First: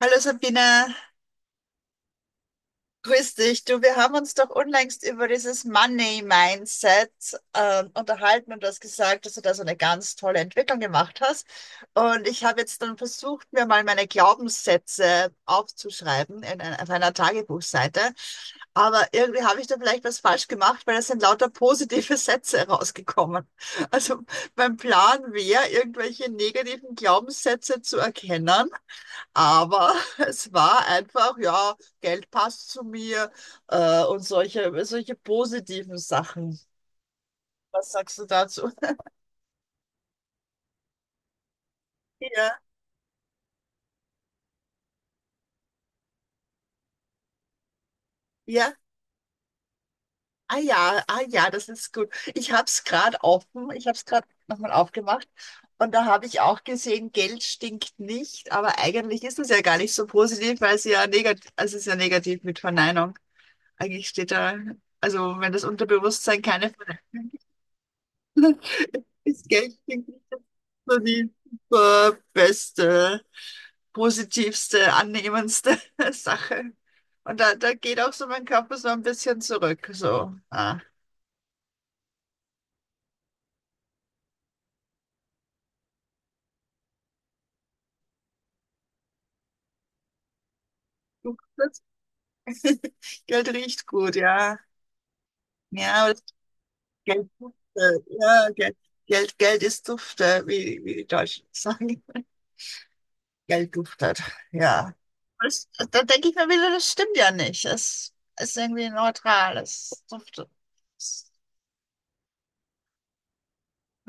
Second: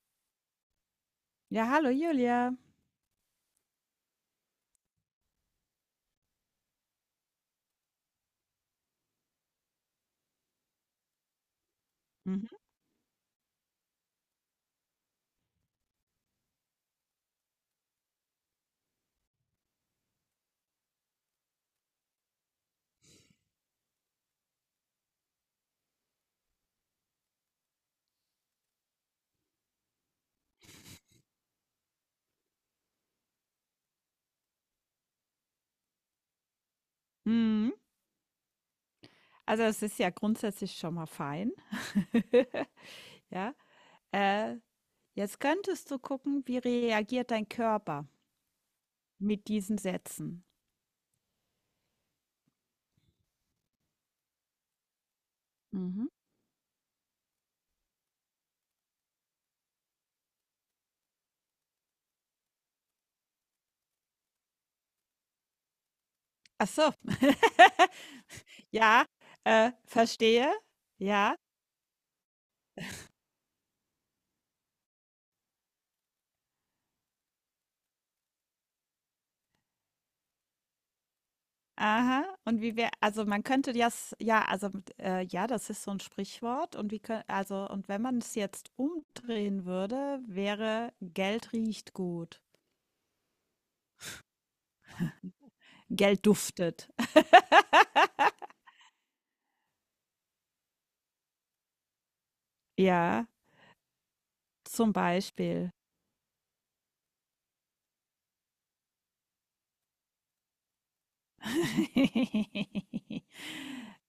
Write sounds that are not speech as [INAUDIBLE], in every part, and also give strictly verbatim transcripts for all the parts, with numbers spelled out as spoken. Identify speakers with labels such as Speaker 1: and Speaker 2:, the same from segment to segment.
Speaker 1: Hallo Sabine,
Speaker 2: Ja, hallo Julia.
Speaker 1: grüß dich. Du, wir haben uns doch unlängst über dieses Money Mindset äh, unterhalten und du hast gesagt, dass du da so eine ganz tolle Entwicklung gemacht hast. Und ich habe
Speaker 2: Mhm.
Speaker 1: jetzt dann versucht, mir mal meine Glaubenssätze aufzuschreiben in, ein- auf einer Tagebuchseite. Aber irgendwie habe ich da vielleicht was falsch gemacht, weil es sind lauter positive [LAUGHS] Sätze rausgekommen. Also mein Plan wäre, irgendwelche negativen Glaubenssätze zu erkennen, aber [LAUGHS] es war einfach, ja, Geld passt zu mir, äh, und solche, solche positiven Sachen.
Speaker 2: Mhm.
Speaker 1: Was sagst du dazu?
Speaker 2: Also, es ist ja grundsätzlich schon mal fein.
Speaker 1: Ja,
Speaker 2: [LAUGHS] Ja. Äh, Jetzt könntest du gucken, wie reagiert dein Körper
Speaker 1: ja.
Speaker 2: mit diesen Sätzen.
Speaker 1: Ah ja, ah ja, das ist gut. Ich habe es gerade offen, ich habe es gerade nochmal aufgemacht und da
Speaker 2: Mhm.
Speaker 1: habe ich auch gesehen, Geld stinkt nicht, aber eigentlich ist es ja gar nicht so positiv, weil es ja negativ, also es ist ja negativ mit Verneinung. Eigentlich steht da, also wenn das Unterbewusstsein
Speaker 2: Ach
Speaker 1: keine
Speaker 2: so.
Speaker 1: Verneinung
Speaker 2: [LAUGHS] Ja,
Speaker 1: ist, Geld
Speaker 2: äh,
Speaker 1: stinkt nicht.
Speaker 2: verstehe.
Speaker 1: So die
Speaker 2: Ja.
Speaker 1: äh, beste, positivste, annehmendste [LAUGHS] Sache. Und da, da geht auch so mein Körper so ein bisschen zurück. So, ah,
Speaker 2: Aha. Und wie wär also, man könnte das ja, also, äh, ja, das ist so ein Sprichwort und wie kö also, und wenn man es jetzt umdrehen würde, wäre:
Speaker 1: du-
Speaker 2: „Geld
Speaker 1: das
Speaker 2: riecht gut.“
Speaker 1: [LAUGHS] Geld riecht gut, ja. Ja, aber das
Speaker 2: Geld duftet.
Speaker 1: Geld dufte.
Speaker 2: [LAUGHS]
Speaker 1: Ja, Geld, Geld, Geld ist dufte, wie, wie die Deutschen sagen. [LAUGHS]
Speaker 2: Ja,
Speaker 1: Geld duftet,
Speaker 2: zum
Speaker 1: ja. Das,
Speaker 2: Beispiel.
Speaker 1: da denke ich mir wieder, das stimmt ja nicht. Es ist irgendwie neutral, es duftet.
Speaker 2: [LAUGHS]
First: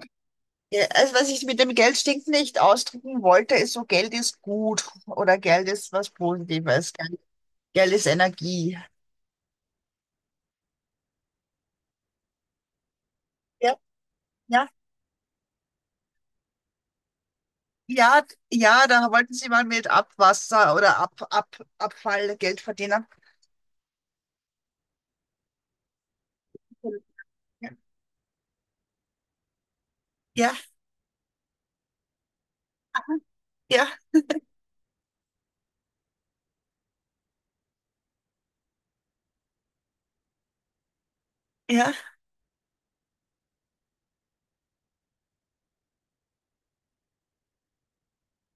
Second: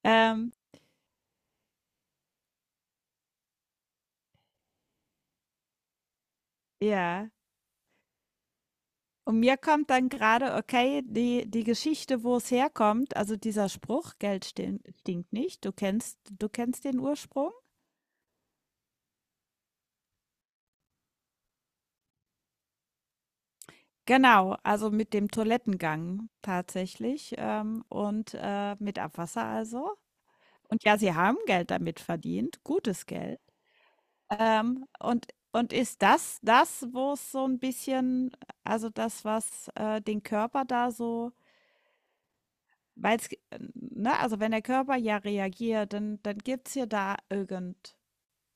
Speaker 2: Ähm,
Speaker 1: Ja, also was ich mit dem Geld stinkt nicht ausdrücken wollte, ist so, Geld ist gut oder Geld ist was Positives, Geld,
Speaker 2: ja.
Speaker 1: Geld ist Energie.
Speaker 2: Und mir kommt dann gerade, okay, die, die Geschichte, wo es herkommt, also dieser
Speaker 1: Ja,
Speaker 2: Spruch, Geld
Speaker 1: ja.
Speaker 2: stin- stinkt nicht, du kennst, du kennst den Ursprung?
Speaker 1: Ja, d- ja, da wollten Sie mal mit Abwasser oder Ab, Ab, Abfall Geld verdienen.
Speaker 2: Genau, also mit dem Toilettengang tatsächlich
Speaker 1: Ja,
Speaker 2: ähm, und äh, mit Abwasser also.
Speaker 1: ja,
Speaker 2: Und ja, sie haben Geld damit verdient, gutes Geld.
Speaker 1: ja,
Speaker 2: Ähm, und und ist das das, wo es so ein bisschen also das, was, äh, den Körper da so weil g ne, also wenn der Körper ja reagiert, dann dann gibt's ja da irgend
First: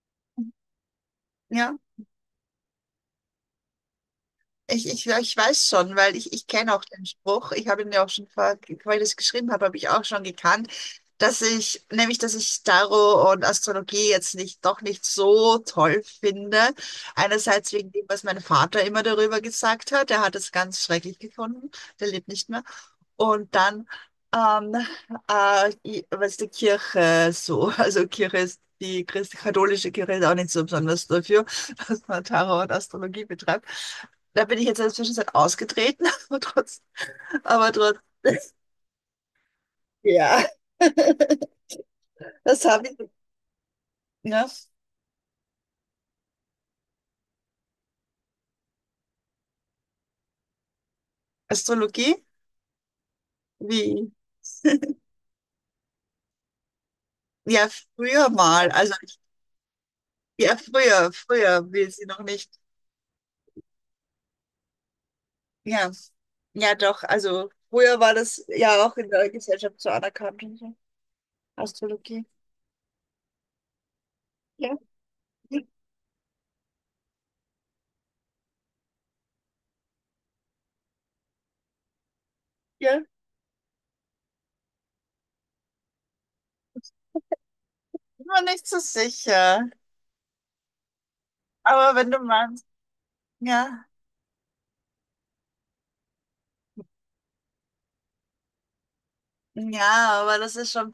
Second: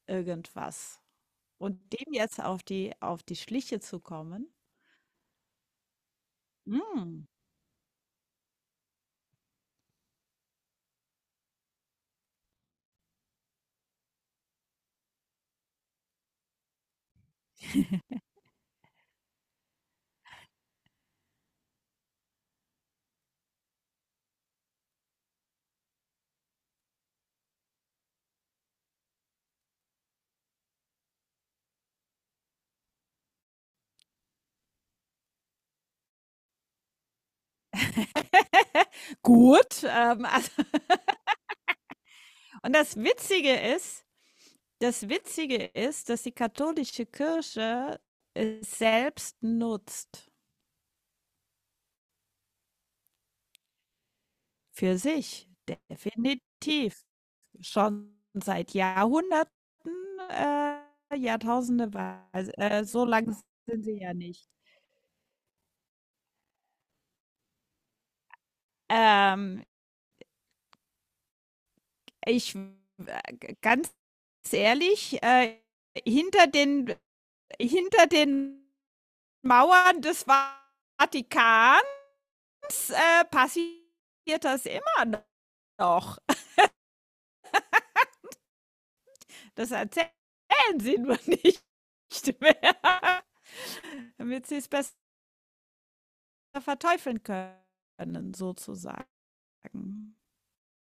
Speaker 2: irgendwas.
Speaker 1: ja.
Speaker 2: Und dem jetzt auf die auf die Schliche zu kommen,
Speaker 1: Ich, ich, ich weiß schon, weil ich, ich kenne auch den
Speaker 2: hm.
Speaker 1: Spruch. Ich habe ihn ja auch schon vor, weil ich das geschrieben habe, habe ich auch schon gekannt, dass ich, nämlich, dass ich Tarot und Astrologie jetzt nicht, doch nicht so toll finde. Einerseits wegen dem, was mein Vater immer darüber gesagt hat. Er hat es ganz schrecklich gefunden. Der lebt nicht mehr. Und dann ähm, äh, i- was die Kirche so, [LAUGHS] also Kirche ist die christ katholische Kirche ist auch nicht so besonders dafür, [LAUGHS] dass man Tarot und Astrologie betreibt. Da bin ich jetzt in der Zwischenzeit ausgetreten, [LAUGHS] aber trotz, aber trotz,
Speaker 2: [LAUGHS] Gut, ähm,
Speaker 1: ja,
Speaker 2: also
Speaker 1: [LAUGHS] das
Speaker 2: und
Speaker 1: habe
Speaker 2: das
Speaker 1: ich,
Speaker 2: Witzige ist
Speaker 1: ne?
Speaker 2: das Witzige ist, dass die katholische Kirche es selbst nutzt.
Speaker 1: Astrologie, wie,
Speaker 2: Für sich, definitiv.
Speaker 1: ja,
Speaker 2: Schon
Speaker 1: früher mal,
Speaker 2: seit
Speaker 1: also,
Speaker 2: Jahrhunderten,
Speaker 1: ja, früher,
Speaker 2: äh,
Speaker 1: früher will
Speaker 2: Jahrtausende
Speaker 1: sie noch
Speaker 2: weise
Speaker 1: nicht,
Speaker 2: äh, so lang sind sie ja nicht.
Speaker 1: ja, ja, doch, also, früher war das ja auch in der
Speaker 2: Ähm,
Speaker 1: Gesellschaft so anerkannt und so, Astrologie.
Speaker 2: ich äh, ganz
Speaker 1: Ja.
Speaker 2: ehrlich, äh, hinter den hinter den Mauern des Vatikans,
Speaker 1: Ja,
Speaker 2: äh, passiert das immer noch. [LAUGHS]
Speaker 1: bin mir nicht so sicher.
Speaker 2: Das erzählen sie nur nicht
Speaker 1: Aber wenn du meinst,
Speaker 2: mehr,
Speaker 1: ja,
Speaker 2: [LAUGHS] damit sie's bess verteufeln können, sozusagen.
Speaker 1: ja, aber das ist schon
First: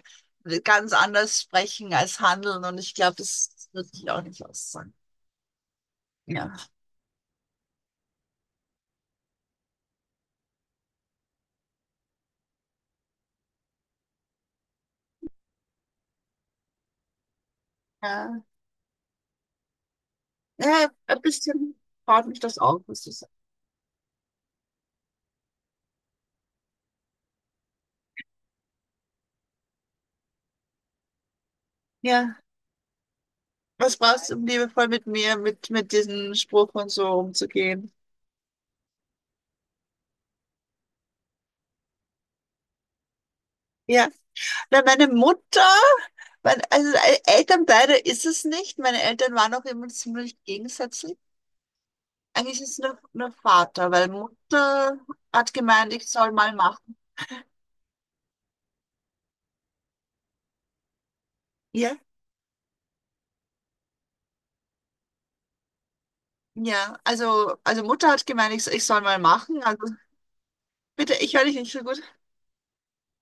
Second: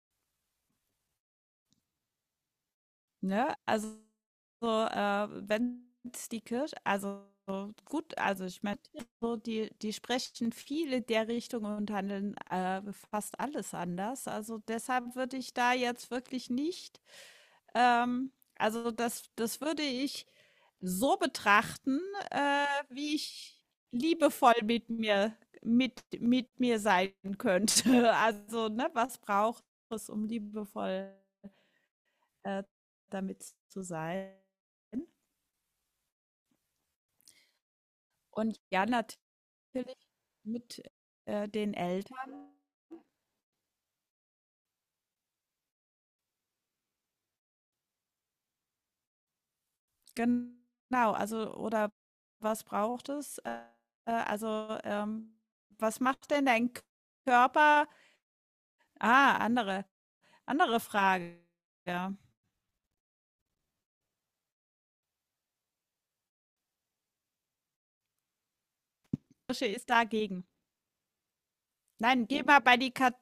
Speaker 1: ganz anders sprechen als handeln und ich glaube, das
Speaker 2: Ne? Also,
Speaker 1: würde ich auch nicht
Speaker 2: so,
Speaker 1: aussagen.
Speaker 2: äh, wenn's die
Speaker 1: Ja.
Speaker 2: Kirche also, gut also, ich meine, so die die sprechen viel in der Richtung und handeln, äh, fast alles anders. Also, deshalb würde ich da jetzt wirklich nicht ähm,
Speaker 1: Ja,
Speaker 2: also, das das würde ich
Speaker 1: ja,
Speaker 2: so
Speaker 1: ein bisschen
Speaker 2: betrachten,
Speaker 1: baut mich das
Speaker 2: äh,
Speaker 1: auf, was du
Speaker 2: wie
Speaker 1: sagst.
Speaker 2: ich liebevoll mit mir mit mit mir sein könnte. [LAUGHS] Also, ne, was braucht es, um liebevoll
Speaker 1: Ja.
Speaker 2: äh, damit zu
Speaker 1: Was brauchst
Speaker 2: sein.
Speaker 1: du, um liebevoll mit mir, mit, mit diesem Spruch und so umzugehen?
Speaker 2: Und ja, natürlich mit äh, den Eltern.
Speaker 1: Ja. Na, meine Mutter, mein, also äh, Eltern beide ist es nicht. Meine Eltern waren auch immer ziemlich
Speaker 2: Genau,
Speaker 1: gegensätzlich.
Speaker 2: also oder
Speaker 1: Eigentlich
Speaker 2: was
Speaker 1: ist es nur,
Speaker 2: braucht
Speaker 1: nur
Speaker 2: es? Äh,
Speaker 1: Vater, weil
Speaker 2: äh, also
Speaker 1: Mutter
Speaker 2: ähm,
Speaker 1: hat gemeint,
Speaker 2: was
Speaker 1: ich soll
Speaker 2: macht denn
Speaker 1: mal
Speaker 2: dein
Speaker 1: machen.
Speaker 2: Körper? Ah, andere, andere Frage.
Speaker 1: Ja?
Speaker 2: Ja.
Speaker 1: Ja, also, also Mutter hat gemeint, ich, ich soll mal machen.
Speaker 2: Kirche
Speaker 1: Also
Speaker 2: ist dagegen.
Speaker 1: bitte, ich höre dich nicht so gut.
Speaker 2: Nein, geh mal bei die, Kat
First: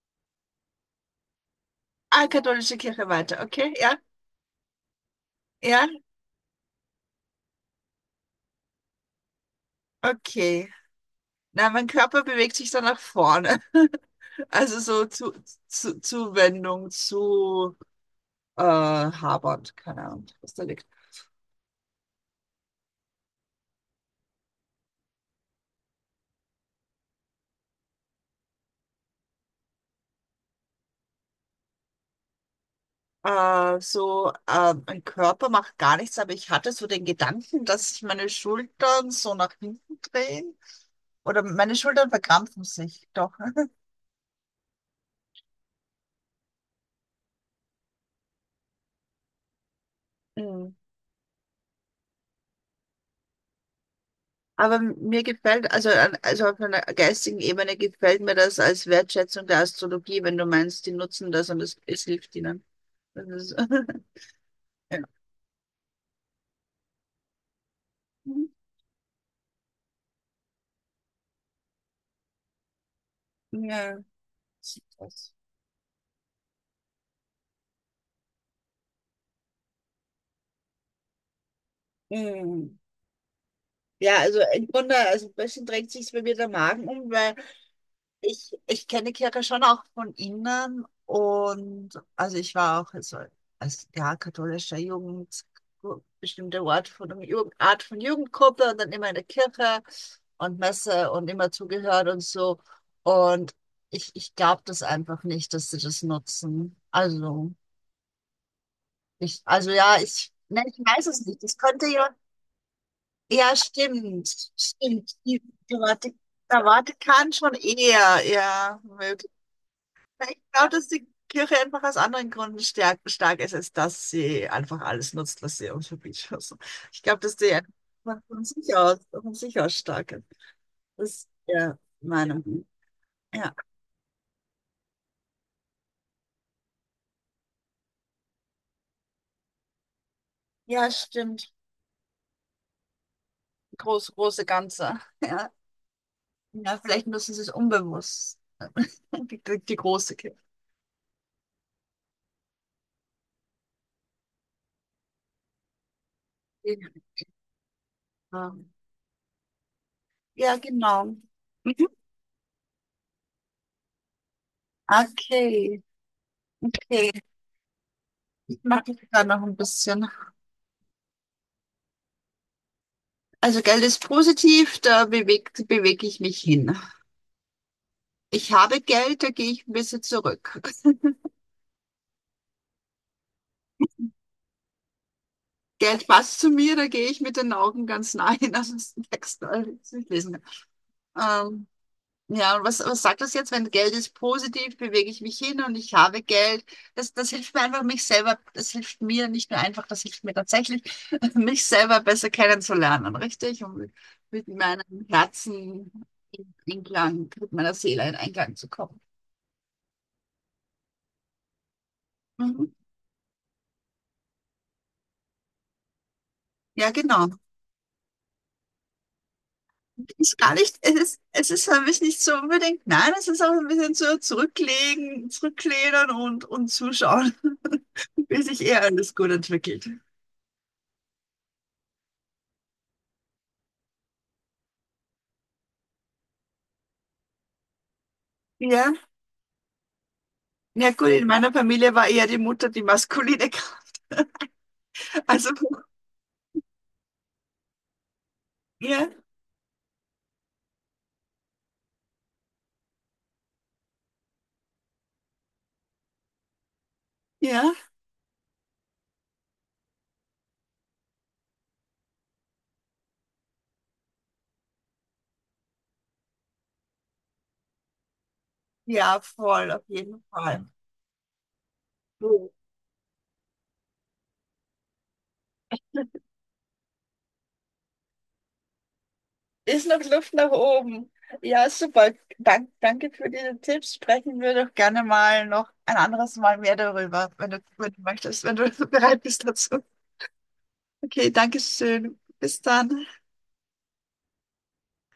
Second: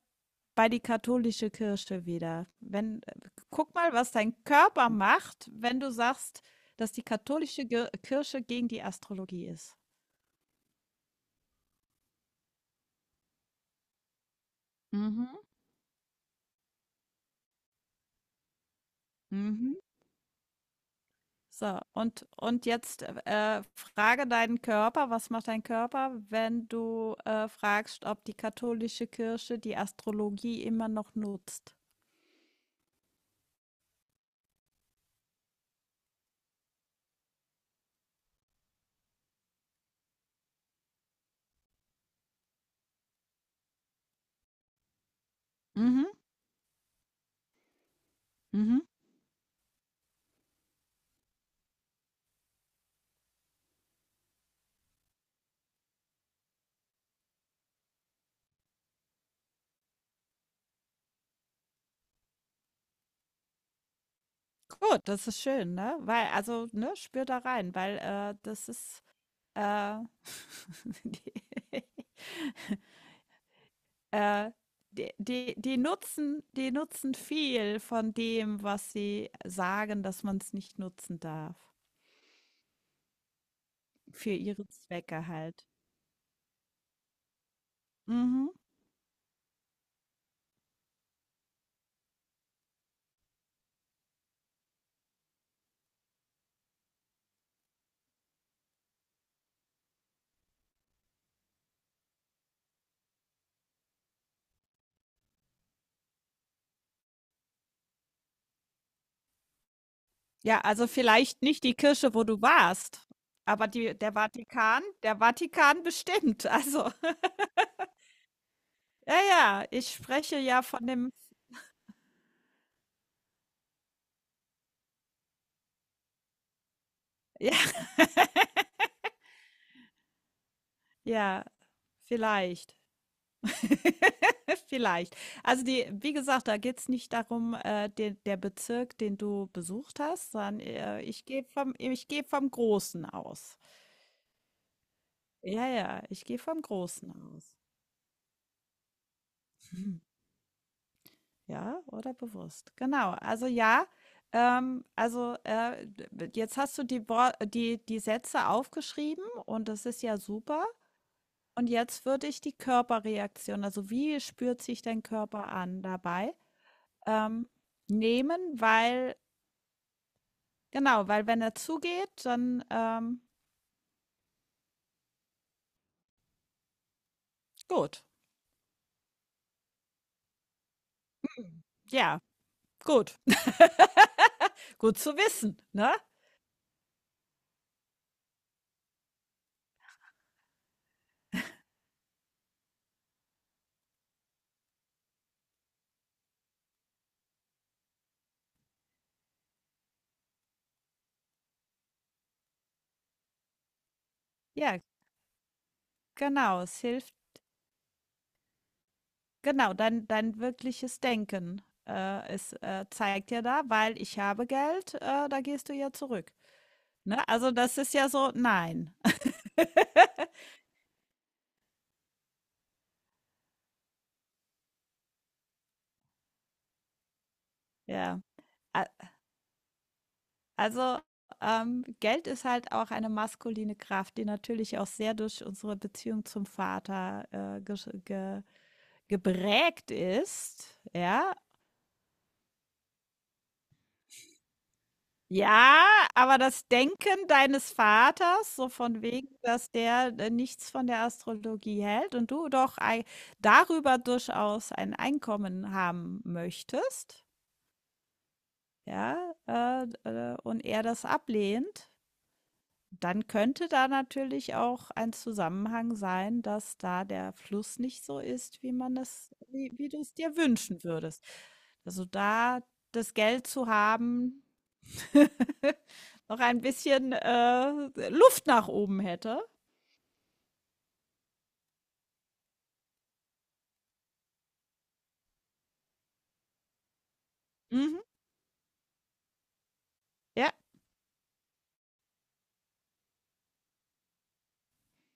Speaker 2: bei die katholische Kirche
Speaker 1: Ah,
Speaker 2: wieder.
Speaker 1: katholische
Speaker 2: Wenn,
Speaker 1: Kirche weiter, okay?
Speaker 2: guck mal,
Speaker 1: Ja?
Speaker 2: was dein Körper macht, wenn
Speaker 1: Ja?
Speaker 2: du sagst, dass die katholische Ge- Kirche gegen die Astrologie ist.
Speaker 1: Okay. Na, mein Körper bewegt sich dann nach vorne. [LAUGHS] Also so zu,
Speaker 2: Mhm,
Speaker 1: zu Zuwendung zu äh, Habernd,
Speaker 2: mhm.
Speaker 1: keine Ahnung, was da liegt.
Speaker 2: So, und und jetzt, äh, frage deinen Körper, was macht dein Körper, wenn du, äh, fragst, ob die katholische Kirche die Astrologie immer noch nutzt?
Speaker 1: Äh, so, äh, mein Körper macht gar nichts, aber ich hatte so den Gedanken, dass sich meine Schultern so nach hinten drehen. Oder meine Schultern verkrampfen sich doch. Ne?
Speaker 2: Mhm, mhm.
Speaker 1: Mhm. Aber mir gefällt, also, an- also auf einer geistigen Ebene gefällt mir das als Wertschätzung der Astrologie, wenn du meinst, die nutzen das und es, es hilft ihnen. Das ist, [LAUGHS] ja.
Speaker 2: Gut, das ist schön, ne? Weil also, ne, spür da rein, weil, äh, das ist, äh, [LAUGHS] die
Speaker 1: Ja.
Speaker 2: äh, die
Speaker 1: Das-
Speaker 2: die die nutzen die nutzen viel von dem, was sie sagen, dass man es nicht nutzen darf.
Speaker 1: Mhm. Ja,
Speaker 2: Für
Speaker 1: also im
Speaker 2: ihre
Speaker 1: Grunde,
Speaker 2: Zwecke
Speaker 1: also ein bisschen
Speaker 2: halt.
Speaker 1: drängt sich bei mir der Magen um, weil
Speaker 2: Mhm.
Speaker 1: Ich, ich kenne Kirche schon auch von innen und also ich war auch also als ja, katholischer Jugend, bestimmte Ort von einer Jugend, Art von Jugendgruppe und dann immer in der Kirche und Messe und immer zugehört und so. Und ich, ich glaube das einfach nicht, dass sie das nutzen. Also, ich, also ja, ich,
Speaker 2: Ja,
Speaker 1: ne, ich
Speaker 2: also
Speaker 1: weiß es
Speaker 2: vielleicht
Speaker 1: nicht. Das
Speaker 2: nicht die
Speaker 1: könnte
Speaker 2: Kirche,
Speaker 1: ja,
Speaker 2: wo du warst,
Speaker 1: ja,
Speaker 2: aber die der
Speaker 1: stimmt,
Speaker 2: Vatikan
Speaker 1: stimmt.
Speaker 2: der
Speaker 1: Die, die,
Speaker 2: Vatikan
Speaker 1: Vati-
Speaker 2: bestimmt.
Speaker 1: der
Speaker 2: Also,
Speaker 1: Vatikan
Speaker 2: [LAUGHS]
Speaker 1: schon eher, ja.
Speaker 2: ja, ja, ich spreche
Speaker 1: Ich
Speaker 2: ja
Speaker 1: glaube,
Speaker 2: von
Speaker 1: dass die
Speaker 2: dem
Speaker 1: Kirche einfach aus anderen Gründen stark, stark ist, als dass sie einfach alles nutzt, was sie uns verbietet. Also, ich glaube, dass
Speaker 2: ja,
Speaker 1: die einfach von
Speaker 2: [LAUGHS]
Speaker 1: sich aus, von sich aus stark ist. Das ist
Speaker 2: ja,
Speaker 1: ja meine Meinung.
Speaker 2: vielleicht.
Speaker 1: Ja,
Speaker 2: [LAUGHS] Vielleicht. Also, die wie gesagt, da geht's nicht darum, äh, de der Bezirk, den du besucht hast, sondern,
Speaker 1: ja,
Speaker 2: äh, ich gehe
Speaker 1: stimmt.
Speaker 2: vom ich gehe vom Großen aus.
Speaker 1: Groß, große Ganze. [LAUGHS] Ja,
Speaker 2: Ja, ja, ich gehe vom
Speaker 1: ja vielleicht
Speaker 2: Großen
Speaker 1: müssen sie es
Speaker 2: aus.
Speaker 1: unbewusst. [LAUGHS] Die, die, die große Kirche.
Speaker 2: Ja, oder bewusst. Genau. Also ja, ähm, also äh, d- jetzt hast du die, Wor- die, die Sätze
Speaker 1: Ja,
Speaker 2: aufgeschrieben und das ist ja
Speaker 1: ja,
Speaker 2: super.
Speaker 1: genau.
Speaker 2: Und
Speaker 1: Mhm.
Speaker 2: jetzt würde ich die Körperreaktion, also wie spürt sich dein Körper
Speaker 1: Okay,
Speaker 2: an dabei,
Speaker 1: okay.
Speaker 2: ähm, nehmen,
Speaker 1: Ich mache mich
Speaker 2: weil,
Speaker 1: da noch ein bisschen.
Speaker 2: genau, weil wenn er zugeht, dann ähm,
Speaker 1: Also Geld ist positiv, da bewegt, bewege ich mich hin.
Speaker 2: gut.
Speaker 1: Ich habe Geld, da gehe ich ein bisschen zurück. [LAUGHS]
Speaker 2: Ja, gut. [LAUGHS] Gut zu wissen, ne?
Speaker 1: Geld passt zu mir, da gehe ich mit den Augen ganz nah hin, also [LAUGHS] das ist ein Text, äh, das ist nicht lesen. Ähm, ja, und was, was sagt das jetzt? Wenn Geld ist positiv, bewege ich mich hin und ich habe Geld. Das, das hilft mir einfach, mich selber, das hilft mir nicht nur einfach, das hilft mir tatsächlich, [LAUGHS] mich selber besser kennenzulernen, richtig? Und mit
Speaker 2: Ja,
Speaker 1: meinem Herzen in
Speaker 2: genau. Es hilft.
Speaker 1: Einklang, mit meiner Seele in Einklang zu kommen.
Speaker 2: Genau, dein dein wirkliches Denken, äh, es,
Speaker 1: Mhm.
Speaker 2: äh, zeigt ja da, weil ich habe Geld, äh, da gehst du ja zurück.
Speaker 1: Ja,
Speaker 2: Ne?
Speaker 1: genau.
Speaker 2: Also das ist ja so, nein. [LAUGHS]
Speaker 1: Ist gar nicht, es ist, es ist für mich nicht so unbedingt, nein, es ist auch ein bisschen so zurücklegen, zurücklehnen und, und zuschauen, [LAUGHS]
Speaker 2: Ja.
Speaker 1: bis sich eher
Speaker 2: A
Speaker 1: alles gut entwickelt.
Speaker 2: also, ähm, Geld ist halt auch eine maskuline Kraft, die natürlich auch sehr durch unsere Beziehung zum Vater, äh, gesch ge
Speaker 1: Ja,
Speaker 2: geprägt ist,
Speaker 1: ja gut, in
Speaker 2: ja,
Speaker 1: meiner Familie war eher die Mutter die maskuline, [LAUGHS] also
Speaker 2: Ja, aber das Denken deines Vaters, so von
Speaker 1: ja,
Speaker 2: wegen, dass der, äh, nichts von der Astrologie hält und du doch ei darüber durchaus ein Einkommen haben möchtest,
Speaker 1: ja,
Speaker 2: ja, äh, äh, und er das ablehnt, dann könnte da natürlich auch ein Zusammenhang sein, dass da der Fluss nicht so ist, wie man
Speaker 1: ja,
Speaker 2: es
Speaker 1: voll,
Speaker 2: wie
Speaker 1: auf
Speaker 2: wie du es
Speaker 1: jeden
Speaker 2: dir
Speaker 1: Fall.
Speaker 2: wünschen würdest. Also,
Speaker 1: So,
Speaker 2: da das Geld zu haben [LAUGHS] Noch ein bisschen, äh, Luft nach oben hätte.
Speaker 1: ist noch Luft nach oben. Ja, super. Dank, danke für diese Tipps. Sprechen wir doch gerne mal noch ein anderes Mal mehr darüber, wenn du, wenn du
Speaker 2: Mhm.
Speaker 1: möchtest, wenn du [LAUGHS] bereit bist dazu.
Speaker 2: Ja.
Speaker 1: Okay, danke schön. Bis dann.